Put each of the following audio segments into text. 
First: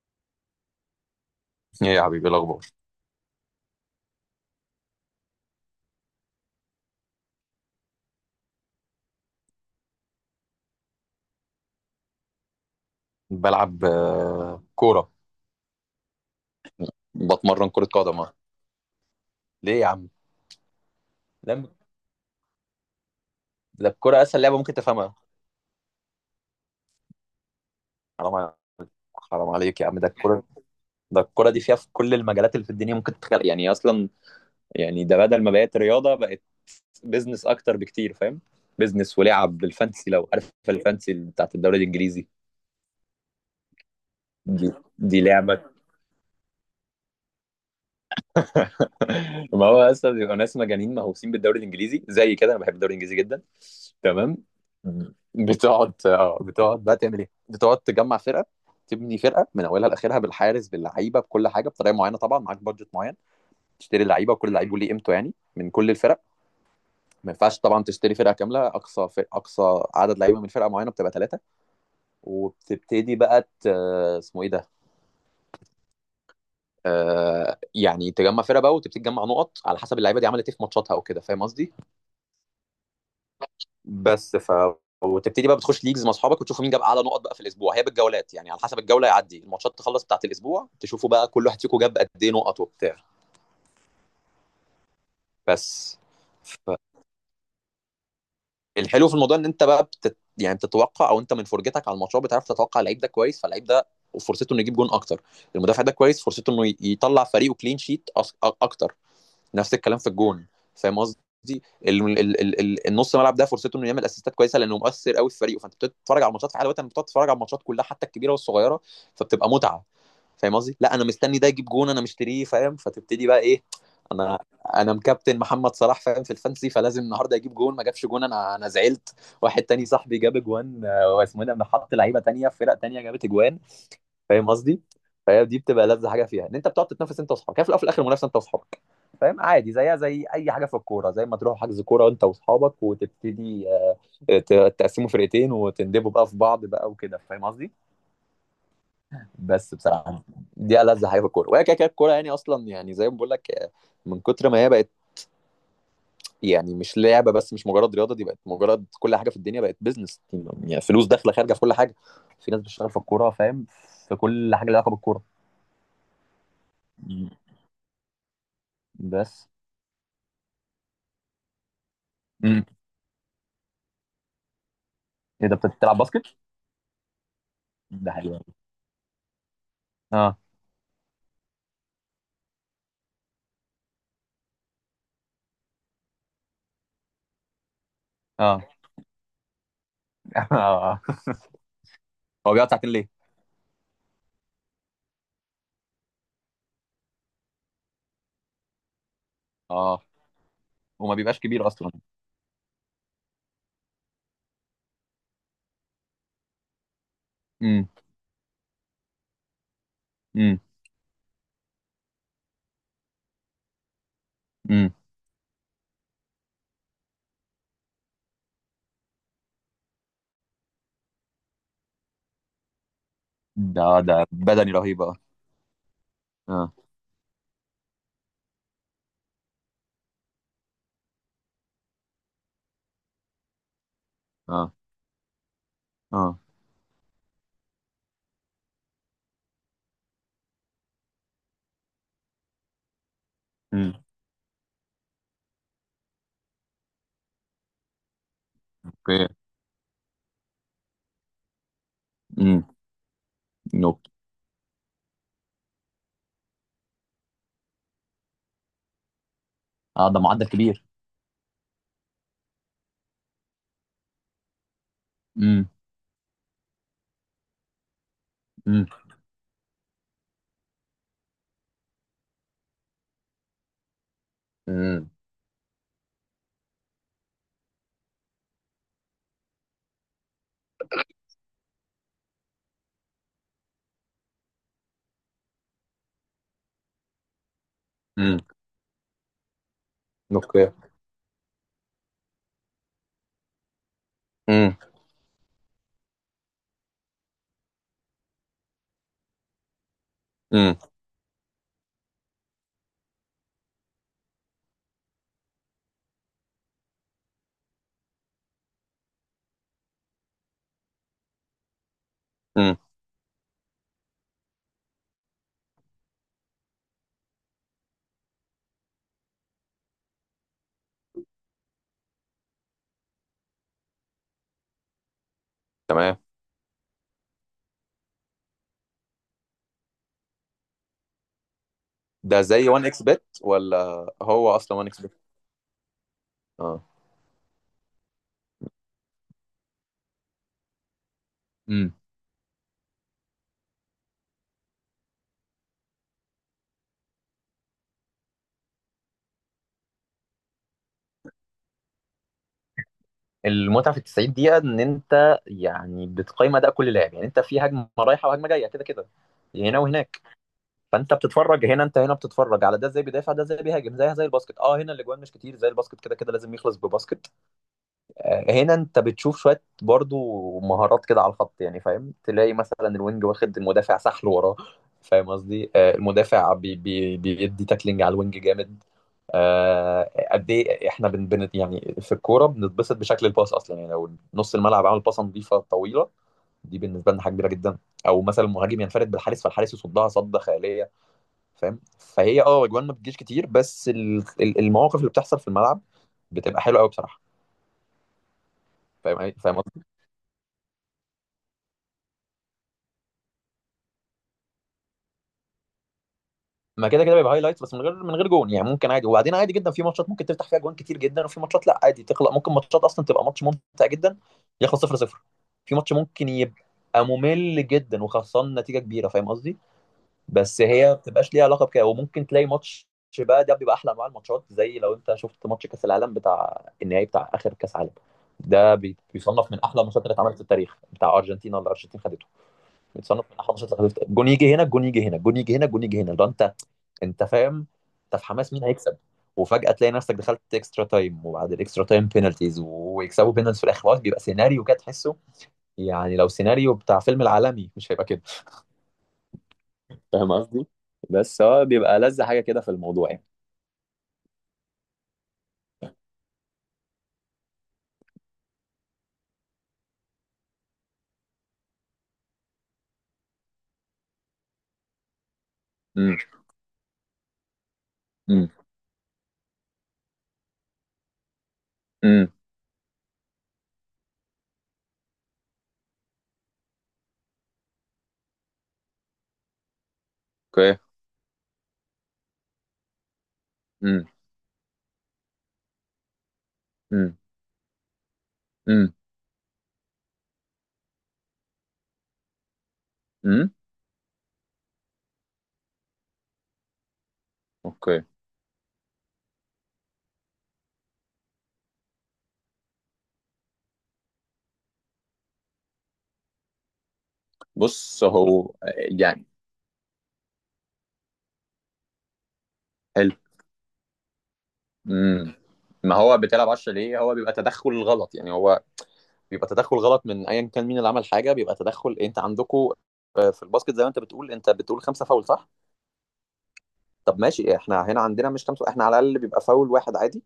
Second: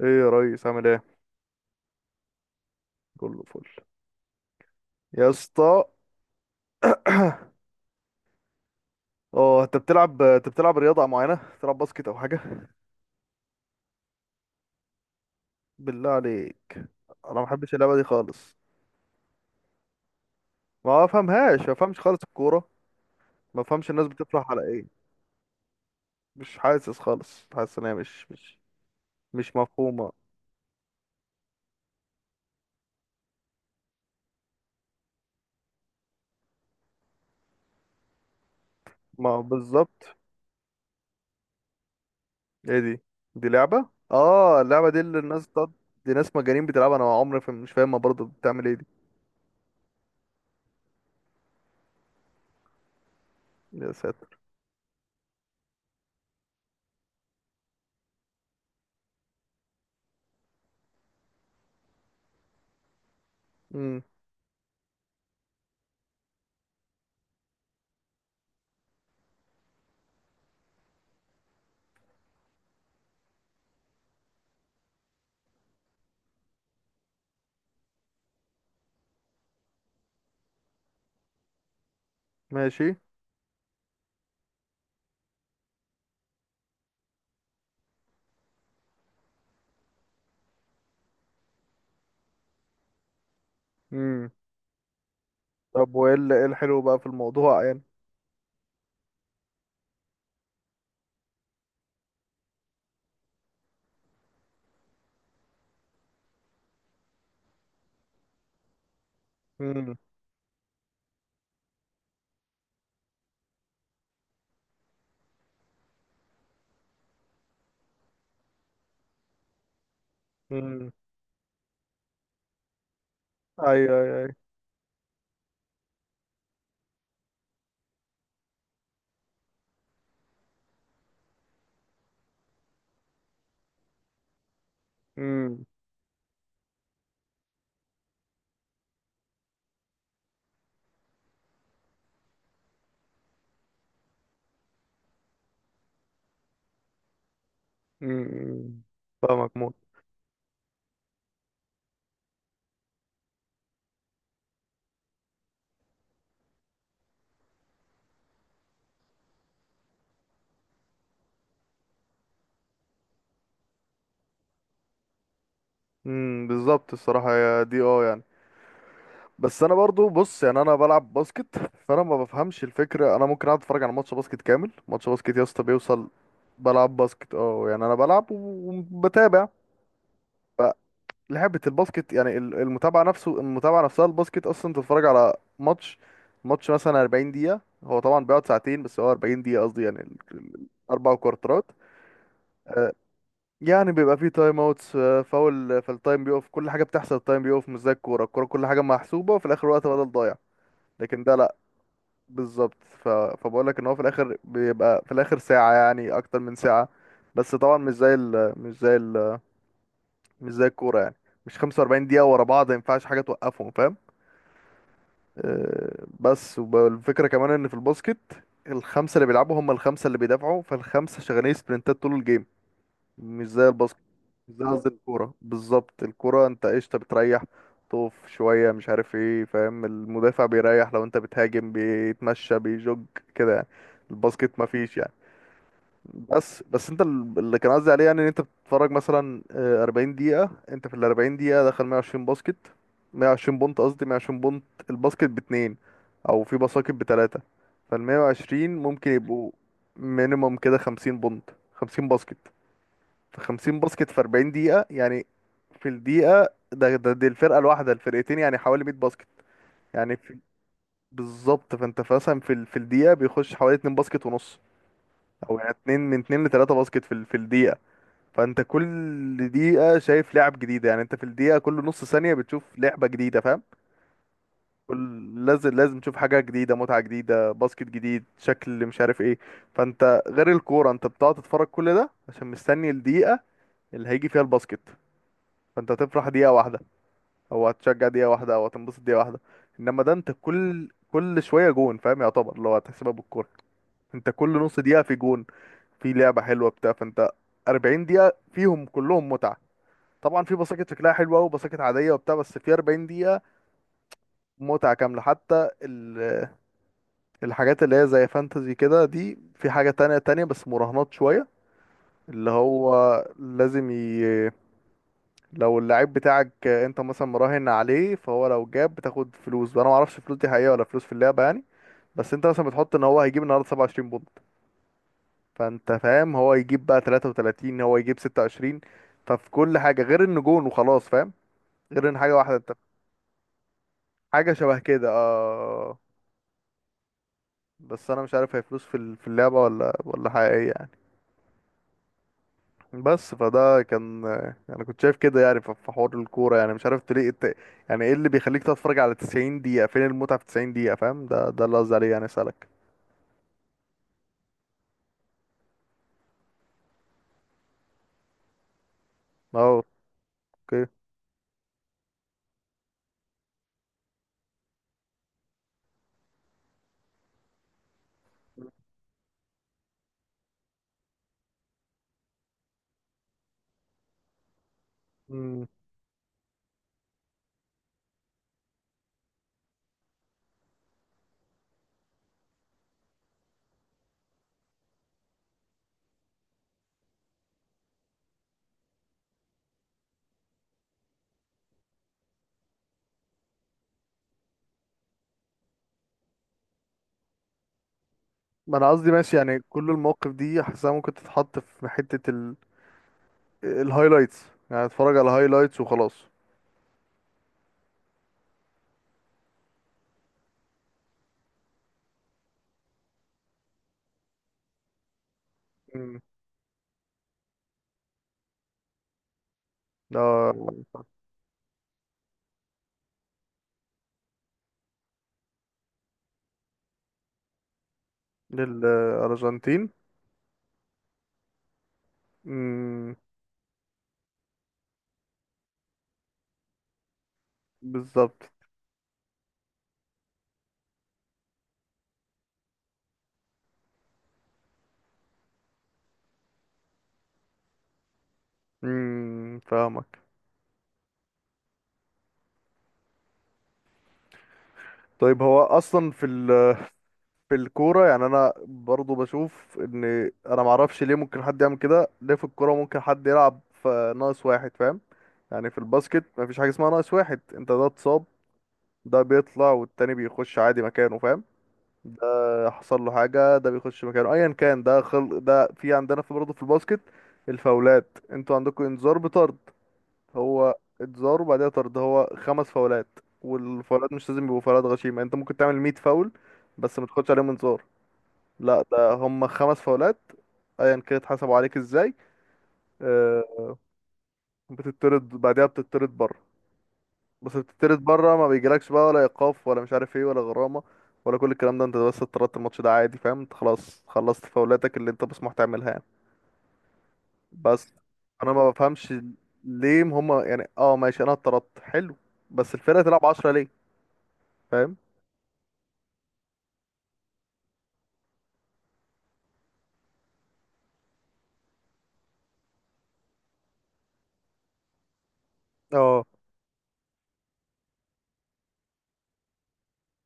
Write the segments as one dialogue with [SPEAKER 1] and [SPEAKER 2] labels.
[SPEAKER 1] ايه يا ريس، عامل ايه؟
[SPEAKER 2] ايه يا حبيبي إيه الاخبار.
[SPEAKER 1] كله فل يا اسطى. اه انت بتلعب، رياضه معينه؟ بتلعب باسكت او حاجه؟
[SPEAKER 2] بلعب كوره.
[SPEAKER 1] بالله عليك. انا ما
[SPEAKER 2] بتمرن
[SPEAKER 1] بحبش
[SPEAKER 2] كره
[SPEAKER 1] اللعبه دي
[SPEAKER 2] قدم
[SPEAKER 1] خالص.
[SPEAKER 2] ليه يا عم؟ لا،
[SPEAKER 1] ما بفهمش خالص الكوره. ما
[SPEAKER 2] ده
[SPEAKER 1] بفهمش الناس
[SPEAKER 2] الكوره اسهل
[SPEAKER 1] بتفرح
[SPEAKER 2] لعبه
[SPEAKER 1] على
[SPEAKER 2] ممكن
[SPEAKER 1] ايه.
[SPEAKER 2] تفهمها.
[SPEAKER 1] مش حاسس خالص، حاسس ان هي
[SPEAKER 2] حرام ع- حرام
[SPEAKER 1] مش
[SPEAKER 2] عليك يا عم، ده
[SPEAKER 1] مفهومه.
[SPEAKER 2] الكوره. ده الكوره دي فيها في كل المجالات اللي في الدنيا ممكن تتخيل يعني اصلا. يعني ده بدل ما بقت رياضه بقت بيزنس اكتر بكتير، فاهم؟ بيزنس
[SPEAKER 1] ما
[SPEAKER 2] ولعب بالفانسي،
[SPEAKER 1] بالظبط.
[SPEAKER 2] لو عارف الفانسي بتاعت الدوري الانجليزي.
[SPEAKER 1] ايه دي؟ دي لعبه؟ اه
[SPEAKER 2] دي
[SPEAKER 1] اللعبه دي اللي
[SPEAKER 2] دي
[SPEAKER 1] الناس بتقعد،
[SPEAKER 2] لعبه.
[SPEAKER 1] دي ناس مجانين بتلعبها. انا عمري مش فاهمها، برضه بتعمل ايه دي؟
[SPEAKER 2] ما هو اصلا بيبقى ناس مجانين مهووسين بالدوري الانجليزي زي كده. انا بحب الدوري الانجليزي جدا.
[SPEAKER 1] يا
[SPEAKER 2] تمام.
[SPEAKER 1] ساتر.
[SPEAKER 2] بتقعد، اه، بتقعد بقى تعمل ايه؟ بتقعد تجمع فرقه، تبني فرقه من اولها لاخرها، بالحارس، باللعيبه، بكل حاجه، بطريقه معينه. طبعا معاك بادجت معين،
[SPEAKER 1] امم.
[SPEAKER 2] تشتري لعيبه، وكل لعيب ليه قيمته يعني، من كل الفرق. ما ينفعش طبعا تشتري فرقه كامله. اقصى عدد لعيبه من فرقه معينه بتبقى ثلاثه. وبتبتدي بقى ت... اسمه ايه ده؟ يعني تجمع فرقه بقى، وتبتدي تجمع نقط على حسب اللعيبه دي عملت ايه في ماتشاتها وكده، فاهم قصدي؟
[SPEAKER 1] ماشي.
[SPEAKER 2] بس ف وتبتدي بقى بتخش ليجز مع اصحابك، وتشوفوا مين جاب اعلى نقط بقى في الاسبوع، هي بالجولات يعني، على حسب الجوله يعدي الماتشات تخلص بتاعت الاسبوع، تشوفوا بقى كل واحد فيكم جاب قد ايه نقط وبتاع.
[SPEAKER 1] امم. طب
[SPEAKER 2] بس
[SPEAKER 1] إيه
[SPEAKER 2] ف-
[SPEAKER 1] الحلو بقى في الموضوع يعني؟
[SPEAKER 2] الحلو في الموضوع ان انت بقى يعني بتتوقع، او انت من فرجتك على الماتشات بتعرف تتوقع اللعيب ده كويس، فاللعيب ده فرصته انه يجيب جون اكتر. المدافع ده كويس، فرصته انه يطلع فريقه كلين شيت اكتر. نفس
[SPEAKER 1] امم.
[SPEAKER 2] الكلام في الجون، فاهم قصدي؟ النص ملعب ده فرصته انه يعمل اسيستات كويسه، لانه مؤثر قوي في فريقه، فانت بتتفرج على الماتشات في حاله وقتها، انت بتتفرج على الماتشات كلها حتى الكبيره والصغيره. فبتبقى متعه. فاهم قصدي؟
[SPEAKER 1] امم.
[SPEAKER 2] لا انا مستني ده يجيب جون، انا مشتريه، فاهم؟ فتبتدي بقى ايه،
[SPEAKER 1] ايوه، ايوه، ايوه.
[SPEAKER 2] انا انا مكابتن محمد صلاح، فاهم؟ في الفانسي، فلازم النهارده يجيب جون. ما جابش جون، انا زعلت. واحد تاني صاحبي جاب جوان، واسمه إيه ده، أنا حط لعيبه تانيه في فرق تانيه جابت جوان. فاهم قصدي؟ فهي دي
[SPEAKER 1] امم.
[SPEAKER 2] بتبقى لذة حاجه فيها، ان انت بتقعد تتنافس انت واصحابك. هي في الاول وفي الاخر منافسه انت واصحابك، فاهم؟ عادي، زيها زي اي حاجه في الكوره، زي ما تروحوا حجز كوره انت واصحابك وتبتدي، تقسموا فرقتين وتندبوا بقى في بعض بقى وكده، فاهم قصدي؟
[SPEAKER 1] امم. فاهمك موت.
[SPEAKER 2] بس بصراحه دي ألذ حاجه في الكوره. وهي كده كده الكوره يعني اصلا، يعني زي ما بقول لك، من كتر ما هي بقت يعني مش لعبه بس، مش مجرد رياضه، دي بقت مجرد كل حاجه في الدنيا بقت بيزنس، يعني فلوس داخله خارجه في كل حاجه. في ناس بتشتغل في الكوره، فاهم؟ في كل حاجه لها علاقه بالكوره.
[SPEAKER 1] امم، بالظبط
[SPEAKER 2] مم.
[SPEAKER 1] الصراحه، يا دي اه يعني.
[SPEAKER 2] بس.
[SPEAKER 1] بس انا برضو بص، يعني انا بلعب باسكت، فانا ما بفهمش
[SPEAKER 2] امم،
[SPEAKER 1] الفكره. انا ممكن اقعد اتفرج على ماتش باسكت كامل، ماتش باسكت يا
[SPEAKER 2] ايه ده،
[SPEAKER 1] اسطى
[SPEAKER 2] بتلعب
[SPEAKER 1] بيوصل.
[SPEAKER 2] باسكت؟
[SPEAKER 1] بلعب باسكت اه، يعني انا
[SPEAKER 2] ده
[SPEAKER 1] بلعب
[SPEAKER 2] حلو أوي.
[SPEAKER 1] وبتابع.
[SPEAKER 2] اه.
[SPEAKER 1] فلعبه الباسكت يعني المتابعه نفسه، المتابعه نفسها الباسكت اصلا. تتفرج على ماتش مثلا 40 دقيقه، هو طبعا بيقعد
[SPEAKER 2] اه.
[SPEAKER 1] ساعتين، بس هو 40 دقيقه قصدي، يعني
[SPEAKER 2] آه.
[SPEAKER 1] اربع كوارترات.
[SPEAKER 2] هو بيقعد ساعتين ليه؟
[SPEAKER 1] يعني بيبقى فيه تايم اوتس، فاول فالتايم بيقف، كل حاجه بتحصل التايم بيقف. مش زي الكوره، الكوره كل حاجه محسوبه وفي الاخر وقت
[SPEAKER 2] اه،
[SPEAKER 1] بدل ضايع.
[SPEAKER 2] وما
[SPEAKER 1] لكن ده
[SPEAKER 2] بيبقاش
[SPEAKER 1] لا،
[SPEAKER 2] كبير اصلا.
[SPEAKER 1] بالظبط. فبقول لك ان هو في الاخر بيبقى، في الاخر ساعه يعني، اكتر من ساعه. بس طبعا
[SPEAKER 2] امم.
[SPEAKER 1] مش
[SPEAKER 2] امم.
[SPEAKER 1] زي الكوره يعني. مش 45 دقيقه ورا بعض، ما ينفعش حاجه توقفهم فاهم.
[SPEAKER 2] امم.
[SPEAKER 1] أه بس والفكره كمان ان في الباسكت الخمسه اللي بيلعبوا هم الخمسه اللي بيدافعوا، فالخمسه شغالين سبرنتات طول الجيم. مش زي الباسكت،
[SPEAKER 2] ده ده
[SPEAKER 1] مش زي
[SPEAKER 2] بدني
[SPEAKER 1] قصدي
[SPEAKER 2] رهيب، اه.
[SPEAKER 1] الكورة بالظبط. الكورة انت
[SPEAKER 2] اه.
[SPEAKER 1] قشطة، بتريح، تقف شوية، مش عارف ايه فاهم. المدافع بيريح، لو انت بتهاجم بيتمشى بيجوج كده يعني. الباسكت
[SPEAKER 2] اه.
[SPEAKER 1] مفيش يعني.
[SPEAKER 2] اه.
[SPEAKER 1] بس انت اللي كان قصدي عليه يعني ان انت بتتفرج مثلا 40 دقيقة. انت في ال 40 دقيقة دخل 120 باسكت، 120 بونت
[SPEAKER 2] امم.
[SPEAKER 1] قصدي، 120 بونت. الباسكت باتنين، او في باسكت بتلاتة. فال 120 ممكن
[SPEAKER 2] اوكي.
[SPEAKER 1] يبقوا مينيموم كده 50 بونت، 50 باسكت.
[SPEAKER 2] امم.
[SPEAKER 1] في 50
[SPEAKER 2] نوك.
[SPEAKER 1] باسكت في 40 دقيقة يعني. في الدقيقة ده, ده دي الفرقة الواحدة، الفرقتين يعني حوالي 100 باسكت
[SPEAKER 2] اه،
[SPEAKER 1] يعني.
[SPEAKER 2] ده
[SPEAKER 1] في
[SPEAKER 2] معدل كبير.
[SPEAKER 1] بالظبط فانت مثلا في في الدقيقة بيخش حوالي 2 باسكت ونص، او
[SPEAKER 2] امم.
[SPEAKER 1] يعني 2 من 2 ل 3 باسكت في في الدقيقة. فانت
[SPEAKER 2] امم.
[SPEAKER 1] كل دقيقة شايف لعب جديدة، يعني انت في الدقيقة كل نص ثانية بتشوف لعبة جديدة فاهم.
[SPEAKER 2] امم.
[SPEAKER 1] لازم لازم تشوف حاجة جديدة، متعة جديدة، باسكت جديد، شكل مش عارف ايه. فانت غير الكورة، انت بتقعد تتفرج كل ده عشان مستني الدقيقة اللي هيجي فيها الباسكت. فانت هتفرح دقيقة واحدة، هو هتشجع دقيقة
[SPEAKER 2] امم.
[SPEAKER 1] واحدة، او هتنبسط دقيقة واحدة. انما ده انت
[SPEAKER 2] اوكي.
[SPEAKER 1] كل شوية جون فاهم، يعتبر اللي هو هتحسبها بالكورة. انت كل
[SPEAKER 2] امم.
[SPEAKER 1] نص دقيقة في جون، في لعبة حلوة بتاع. فانت 40 دقيقة فيهم كلهم متعة، طبعا في
[SPEAKER 2] امم.
[SPEAKER 1] بساكت شكلها حلوة وبساكت عادية وبتاع، بس في 40 دقيقة متعة كاملة. حتى الحاجات اللي هي زي فانتزي كده، دي في حاجة تانية تانية، بس مراهنات شوية. اللي
[SPEAKER 2] امم.
[SPEAKER 1] هو لازم لو اللعيب بتاعك انت مثلا مراهن عليه، فهو لو جاب بتاخد فلوس. وانا ما اعرفش الفلوس دي حقيقه ولا فلوس في اللعبه يعني. بس انت مثلا بتحط ان هو هيجيب النهارده 27 بونت، فانت
[SPEAKER 2] تمام.
[SPEAKER 1] فاهم هو يجيب بقى 33، هو يجيب 26. ففي كل حاجه غير ان جون وخلاص فاهم، غير ان حاجه
[SPEAKER 2] ده
[SPEAKER 1] واحده
[SPEAKER 2] زي
[SPEAKER 1] انت.
[SPEAKER 2] 1 اكس بت ولا؟ هو
[SPEAKER 1] حاجه شبه
[SPEAKER 2] اصلا 1 اكس
[SPEAKER 1] كده
[SPEAKER 2] بت.
[SPEAKER 1] اه.
[SPEAKER 2] اه.
[SPEAKER 1] بس انا مش عارف هي فلوس في في اللعبه ولا حقيقيه يعني. بس فده كان، انا كنت شايف كده يعني، في حوار الكوره يعني، مش عارف ليه يعني ايه اللي بيخليك تتفرج على 90 دقيقه؟ فين المتعه في 90 دقيقه فاهم؟ ده اللي قصدي عليه يعني، اسالك.
[SPEAKER 2] المتعه في ال 90 دقيقه ان انت يعني بتقيم اداء كل لاعب، يعني انت في هجمه رايحه وهجمه جايه كده كده، هنا
[SPEAKER 1] اه.
[SPEAKER 2] وهناك.
[SPEAKER 1] اوكي.
[SPEAKER 2] فانت بتتفرج هنا، انت هنا بتتفرج على ده ازاي بيدافع، ده ازاي بيهاجم، زيها زي الباسكت. اه، هنا الاجوان مش كتير زي الباسكت، كده كده لازم يخلص بباسكت. آه، هنا انت بتشوف شويه برضو مهارات كده على الخط يعني، فاهم؟ تلاقي مثلا الوينج واخد المدافع سحل وراه، فاهم
[SPEAKER 1] امم.
[SPEAKER 2] قصدي؟ آه، المدافع بي بيدي تاكلينج على الوينج جامد. قد ايه احنا بن يعني في الكوره بنتبسط بشكل الباص اصلا، يعني لو نص الملعب عمل باصه نظيفه طويله، دي بالنسبه لنا حاجه كبيره جدا. او مثلا المهاجم ينفرد بالحارس، فالحارس يصدها صده خياليه، فاهم؟ فهي اه اجوان ما بتجيش كتير، بس المواقف اللي بتحصل في الملعب بتبقى حلوه قوي بصراحه.
[SPEAKER 1] ما انا قصدي
[SPEAKER 2] فاهم
[SPEAKER 1] ماشي يعني.
[SPEAKER 2] فاهم
[SPEAKER 1] كل المواقف دي حاسسها ممكن تتحط في حته الهايلايتس. يعني اتفرج على الهايلايتس وخلاص.
[SPEAKER 2] ما كده كده بيبقى هايلايتس، بس من غير جون يعني، ممكن عادي. وبعدين عادي جدا في ماتشات ممكن تفتح فيها جوان كتير جدا، وفي ماتشات لا، عادي تخلق ممكن ماتشات اصلا تبقى ماتش ممتع جدا يخلص 0 0. في ماتش
[SPEAKER 1] امم.
[SPEAKER 2] ممكن يبقى ممل جدا وخسران نتيجه كبيره، فاهم قصدي؟ بس
[SPEAKER 1] ده
[SPEAKER 2] هي ما بتبقاش ليها علاقه بكده. وممكن تلاقي ماتش بقى، ده بيبقى احلى انواع الماتشات. زي لو انت شفت ماتش كاس العالم بتاع النهائي بتاع اخر كاس عالم، ده بيصنف من احلى
[SPEAKER 1] للارجنتين.
[SPEAKER 2] الماتشات اللي اتعملت في التاريخ، بتاع ارجنتينا، اللي الارجنتين خدته.
[SPEAKER 1] امم،
[SPEAKER 2] بيتصنف من احلى الماتشات، اللي خدته جون يجي هنا، جون يجي هنا، جون يجي هنا، جون يجي هنا، ده انت، انت فاهم؟ انت في
[SPEAKER 1] بالظبط.
[SPEAKER 2] حماس مين هيكسب. وفجأة تلاقي نفسك دخلت اكسترا تايم، وبعد الاكسترا تايم بينالتيز، ويكسبوا بينالتيز في الاخر، خلاص بيبقى سيناريو كده تحسه يعني لو سيناريو بتاع فيلم العالمي مش هيبقى كده.
[SPEAKER 1] امم. فاهمك.
[SPEAKER 2] فاهم قصدي؟ بس هو بيبقى لذة حاجة كده في الموضوع يعني.
[SPEAKER 1] طيب هو اصلا في في الكورة يعني، أنا برضو بشوف إن أنا معرفش ليه ممكن حد يعمل كده، ليه في الكورة ممكن حد يلعب في ناقص واحد فاهم؟ يعني في
[SPEAKER 2] امم.
[SPEAKER 1] الباسكت مفيش حاجة اسمها ناقص واحد. أنت ده اتصاب،
[SPEAKER 2] امم.
[SPEAKER 1] ده بيطلع والتاني بيخش عادي مكانه فاهم.
[SPEAKER 2] امم.
[SPEAKER 1] ده حصل له حاجة، ده بيخش مكانه أيا كان ده. خل ده، في عندنا في برضه في الباسكت الفاولات، أنتوا عندكم إنذار بطرد. هو
[SPEAKER 2] اوكي.
[SPEAKER 1] إنذار وبعدها طرد، هو خمس فاولات.
[SPEAKER 2] امم.
[SPEAKER 1] والفاولات مش لازم يبقوا فاولات غشيمة، أنت ممكن تعمل 100 فاول بس ما
[SPEAKER 2] امم.
[SPEAKER 1] تاخدش عليهم انذار. لا،
[SPEAKER 2] امم.
[SPEAKER 1] ده هم خمس فاولات ايا كانت اتحسبوا عليك ازاي.
[SPEAKER 2] امم.
[SPEAKER 1] آه، بتطرد، بعدها بتطرد بره. بس
[SPEAKER 2] اوكي.
[SPEAKER 1] بتطرد بره ما بيجيلكش بقى ولا ايقاف ولا مش عارف ايه ولا غرامه ولا كل الكلام ده. انت بس اتطردت الماتش ده عادي فاهم، انت خلاص خلصت فاولاتك اللي انت مسموح تعملها يعني. بس
[SPEAKER 2] بص
[SPEAKER 1] انا
[SPEAKER 2] هو
[SPEAKER 1] ما بفهمش
[SPEAKER 2] يعني،
[SPEAKER 1] ليه هم يعني. اه ماشي، انا اتطردت حلو، بس الفرقه
[SPEAKER 2] حلو.
[SPEAKER 1] تلعب 10 ليه فاهم؟
[SPEAKER 2] امم. ما هو بتلعب 10 ليه، هو بيبقى تدخل غلط يعني. هو بيبقى تدخل غلط من ايا كان مين اللي عمل حاجه، بيبقى تدخل. انت عندكم في الباسكت زي ما انت بتقول، انت بتقول خمسه فاول، صح؟
[SPEAKER 1] اه.
[SPEAKER 2] طب ماشي، احنا هنا عندنا مش خمسه، احنا على الاقل بيبقى فاول واحد عادي،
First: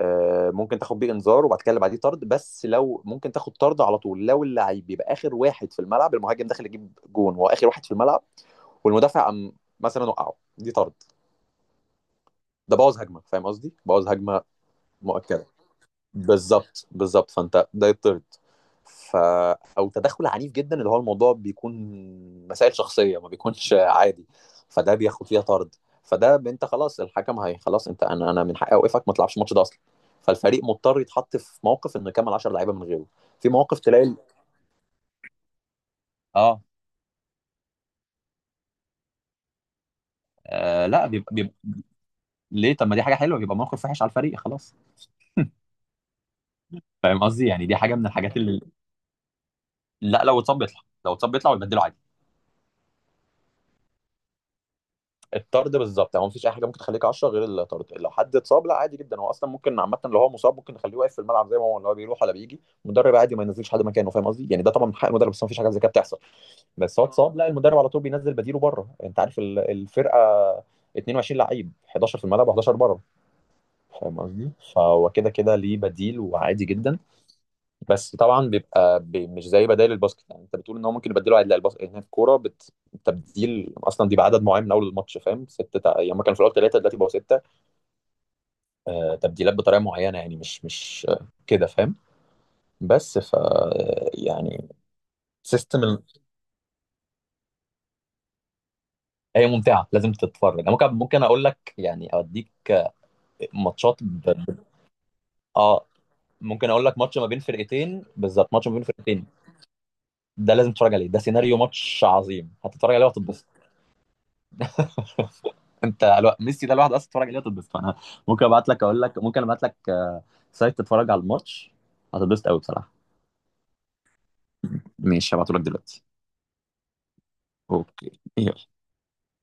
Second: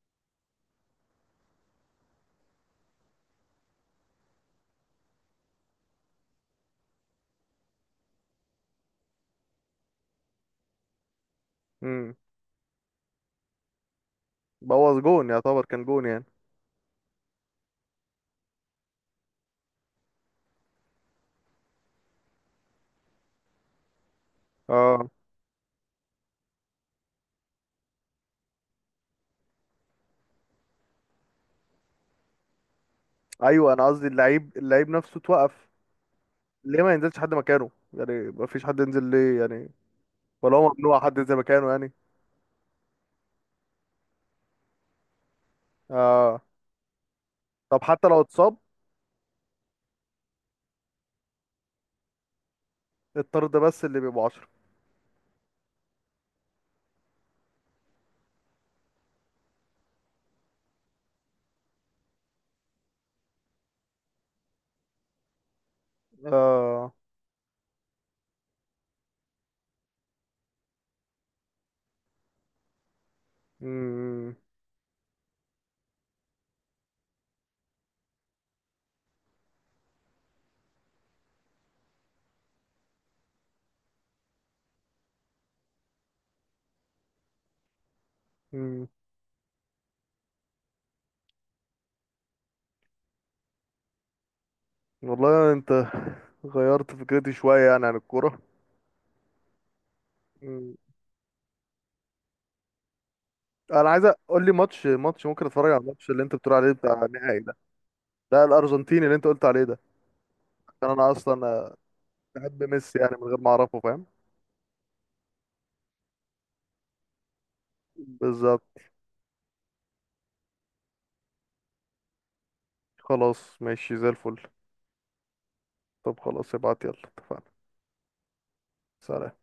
[SPEAKER 2] ممكن تاخد بيه انذار، وبعد كده اللي بعديه طرد. بس لو ممكن تاخد طرد على طول لو اللعيب بيبقى اخر واحد في الملعب، المهاجم داخل يجيب جون وهو اخر واحد في الملعب، والمدافع قام مثلا وقعه، دي طرد.
[SPEAKER 1] امم.
[SPEAKER 2] ده بوظ هجمه، فاهم قصدي؟ بوظ هجمه
[SPEAKER 1] بوظ جون،
[SPEAKER 2] مؤكده.
[SPEAKER 1] يعتبر كان جون يعني.
[SPEAKER 2] بالظبط، بالظبط، فانت ده يطرد. ف، او تدخل عنيف جدا، اللي هو الموضوع بيكون مسائل شخصيه، ما بيكونش عادي، فده
[SPEAKER 1] اه،
[SPEAKER 2] بياخد فيها طرد. انت خلاص، الحكم هي خلاص، انت، انا من حقي اوقفك ما تلعبش الماتش ده اصلا. فالفريق مضطر يتحط في موقف انه يكمل 10 لعيبه من غيره. في
[SPEAKER 1] ايوه،
[SPEAKER 2] مواقف
[SPEAKER 1] انا
[SPEAKER 2] تلاقي
[SPEAKER 1] قصدي اللعيب، نفسه اتوقف
[SPEAKER 2] اه
[SPEAKER 1] ليه ما ينزلش حد مكانه يعني؟ ما فيش حد ينزل ليه يعني؟ ولا هو ممنوع
[SPEAKER 2] لا
[SPEAKER 1] حد
[SPEAKER 2] بيبقى,
[SPEAKER 1] ينزل
[SPEAKER 2] بيبقى
[SPEAKER 1] مكانه يعني؟
[SPEAKER 2] ليه؟ طب ما دي حاجه حلوه، بيبقى موقف وحش على الفريق، خلاص.
[SPEAKER 1] آه.
[SPEAKER 2] فاهم قصدي؟ يعني دي
[SPEAKER 1] طب
[SPEAKER 2] حاجه من
[SPEAKER 1] حتى لو
[SPEAKER 2] الحاجات
[SPEAKER 1] اتصاب.
[SPEAKER 2] اللي، لا لو اتصاب بيطلع، لو اتصاب بيطلع ويبدله عادي.
[SPEAKER 1] الطرد بس اللي بيبقوا عشرة.
[SPEAKER 2] الطرد بالظبط يعني، هو مفيش اي حاجه ممكن تخليك 10 غير الطرد. لو حد اتصاب لا عادي جدا، هو اصلا ممكن عامه لو هو مصاب ممكن نخليه واقف في الملعب زي ما هو، لو بيروح ولا بيجي المدرب عادي ما ينزلش حد مكانه، فاهم قصدي يعني؟ ده طبعا من حق المدرب، بس مفيش حاجه زي كده بتحصل.
[SPEAKER 1] آه.
[SPEAKER 2] بس هو اه اتصاب لا، المدرب على طول بينزل بديله بره. انت عارف الفرقه 22 لعيب، 11 في الملعب و11 بره، فاهم
[SPEAKER 1] مم.
[SPEAKER 2] قصدي؟ فهو كده كده ليه بديل، وعادي جدا. بس طبعا بيبقى بي مش زي بدائل الباسكت، يعني انت بتقول ان هو ممكن يبدلوا عدل الباسكت، هنا الكوره تبديل اصلا دي بعدد معين من اول الماتش، فاهم؟ يعني هما كانوا في الاول ثلاثه دلوقتي بقوا سته.
[SPEAKER 1] مم.
[SPEAKER 2] آه، تبديلات بطريقه معينه يعني، مش كده فاهم. بس ف آه، يعني
[SPEAKER 1] والله انت
[SPEAKER 2] سيستم ال...
[SPEAKER 1] غيرت فكرتي شوية يعني عن الكورة.
[SPEAKER 2] هي ممتعه لازم تتفرج. انا
[SPEAKER 1] مم.
[SPEAKER 2] ممكن اقول لك يعني اوديك
[SPEAKER 1] انا
[SPEAKER 2] ماتشات
[SPEAKER 1] عايز
[SPEAKER 2] ب...
[SPEAKER 1] اقول لي
[SPEAKER 2] ب-
[SPEAKER 1] ماتش، ممكن اتفرج على
[SPEAKER 2] اه
[SPEAKER 1] الماتش اللي انت بتقول
[SPEAKER 2] ممكن
[SPEAKER 1] عليه
[SPEAKER 2] اقول لك
[SPEAKER 1] بتاع
[SPEAKER 2] ماتش ما بين
[SPEAKER 1] النهائي ده.
[SPEAKER 2] فرقتين،
[SPEAKER 1] لا
[SPEAKER 2] بالظبط ماتش ما بين
[SPEAKER 1] الارجنتيني اللي
[SPEAKER 2] فرقتين.
[SPEAKER 1] انت قلت عليه ده.
[SPEAKER 2] ده لازم
[SPEAKER 1] عشان
[SPEAKER 2] تتفرج عليه،
[SPEAKER 1] انا
[SPEAKER 2] ده سيناريو
[SPEAKER 1] اصلا
[SPEAKER 2] ماتش عظيم،
[SPEAKER 1] بحب
[SPEAKER 2] هتتفرج
[SPEAKER 1] ميسي،
[SPEAKER 2] عليه
[SPEAKER 1] يعني من غير
[SPEAKER 2] وهتتبسط.
[SPEAKER 1] ما اعرفه فاهم.
[SPEAKER 2] ميسي ده الواحد اصلا تتفرج عليه هتتبسط. فانا ممكن ابعت
[SPEAKER 1] بالظبط.
[SPEAKER 2] لك، اقول لك ممكن ابعت لك، سايت تتفرج على الماتش، هتتبسط قوي بصراحه.
[SPEAKER 1] خلاص ماشي زي الفل.
[SPEAKER 2] ماشي، هبعته لك دلوقتي.
[SPEAKER 1] طب خلاص ابعت، يلا اتفقنا.
[SPEAKER 2] اوكي، يلا.
[SPEAKER 1] سلام.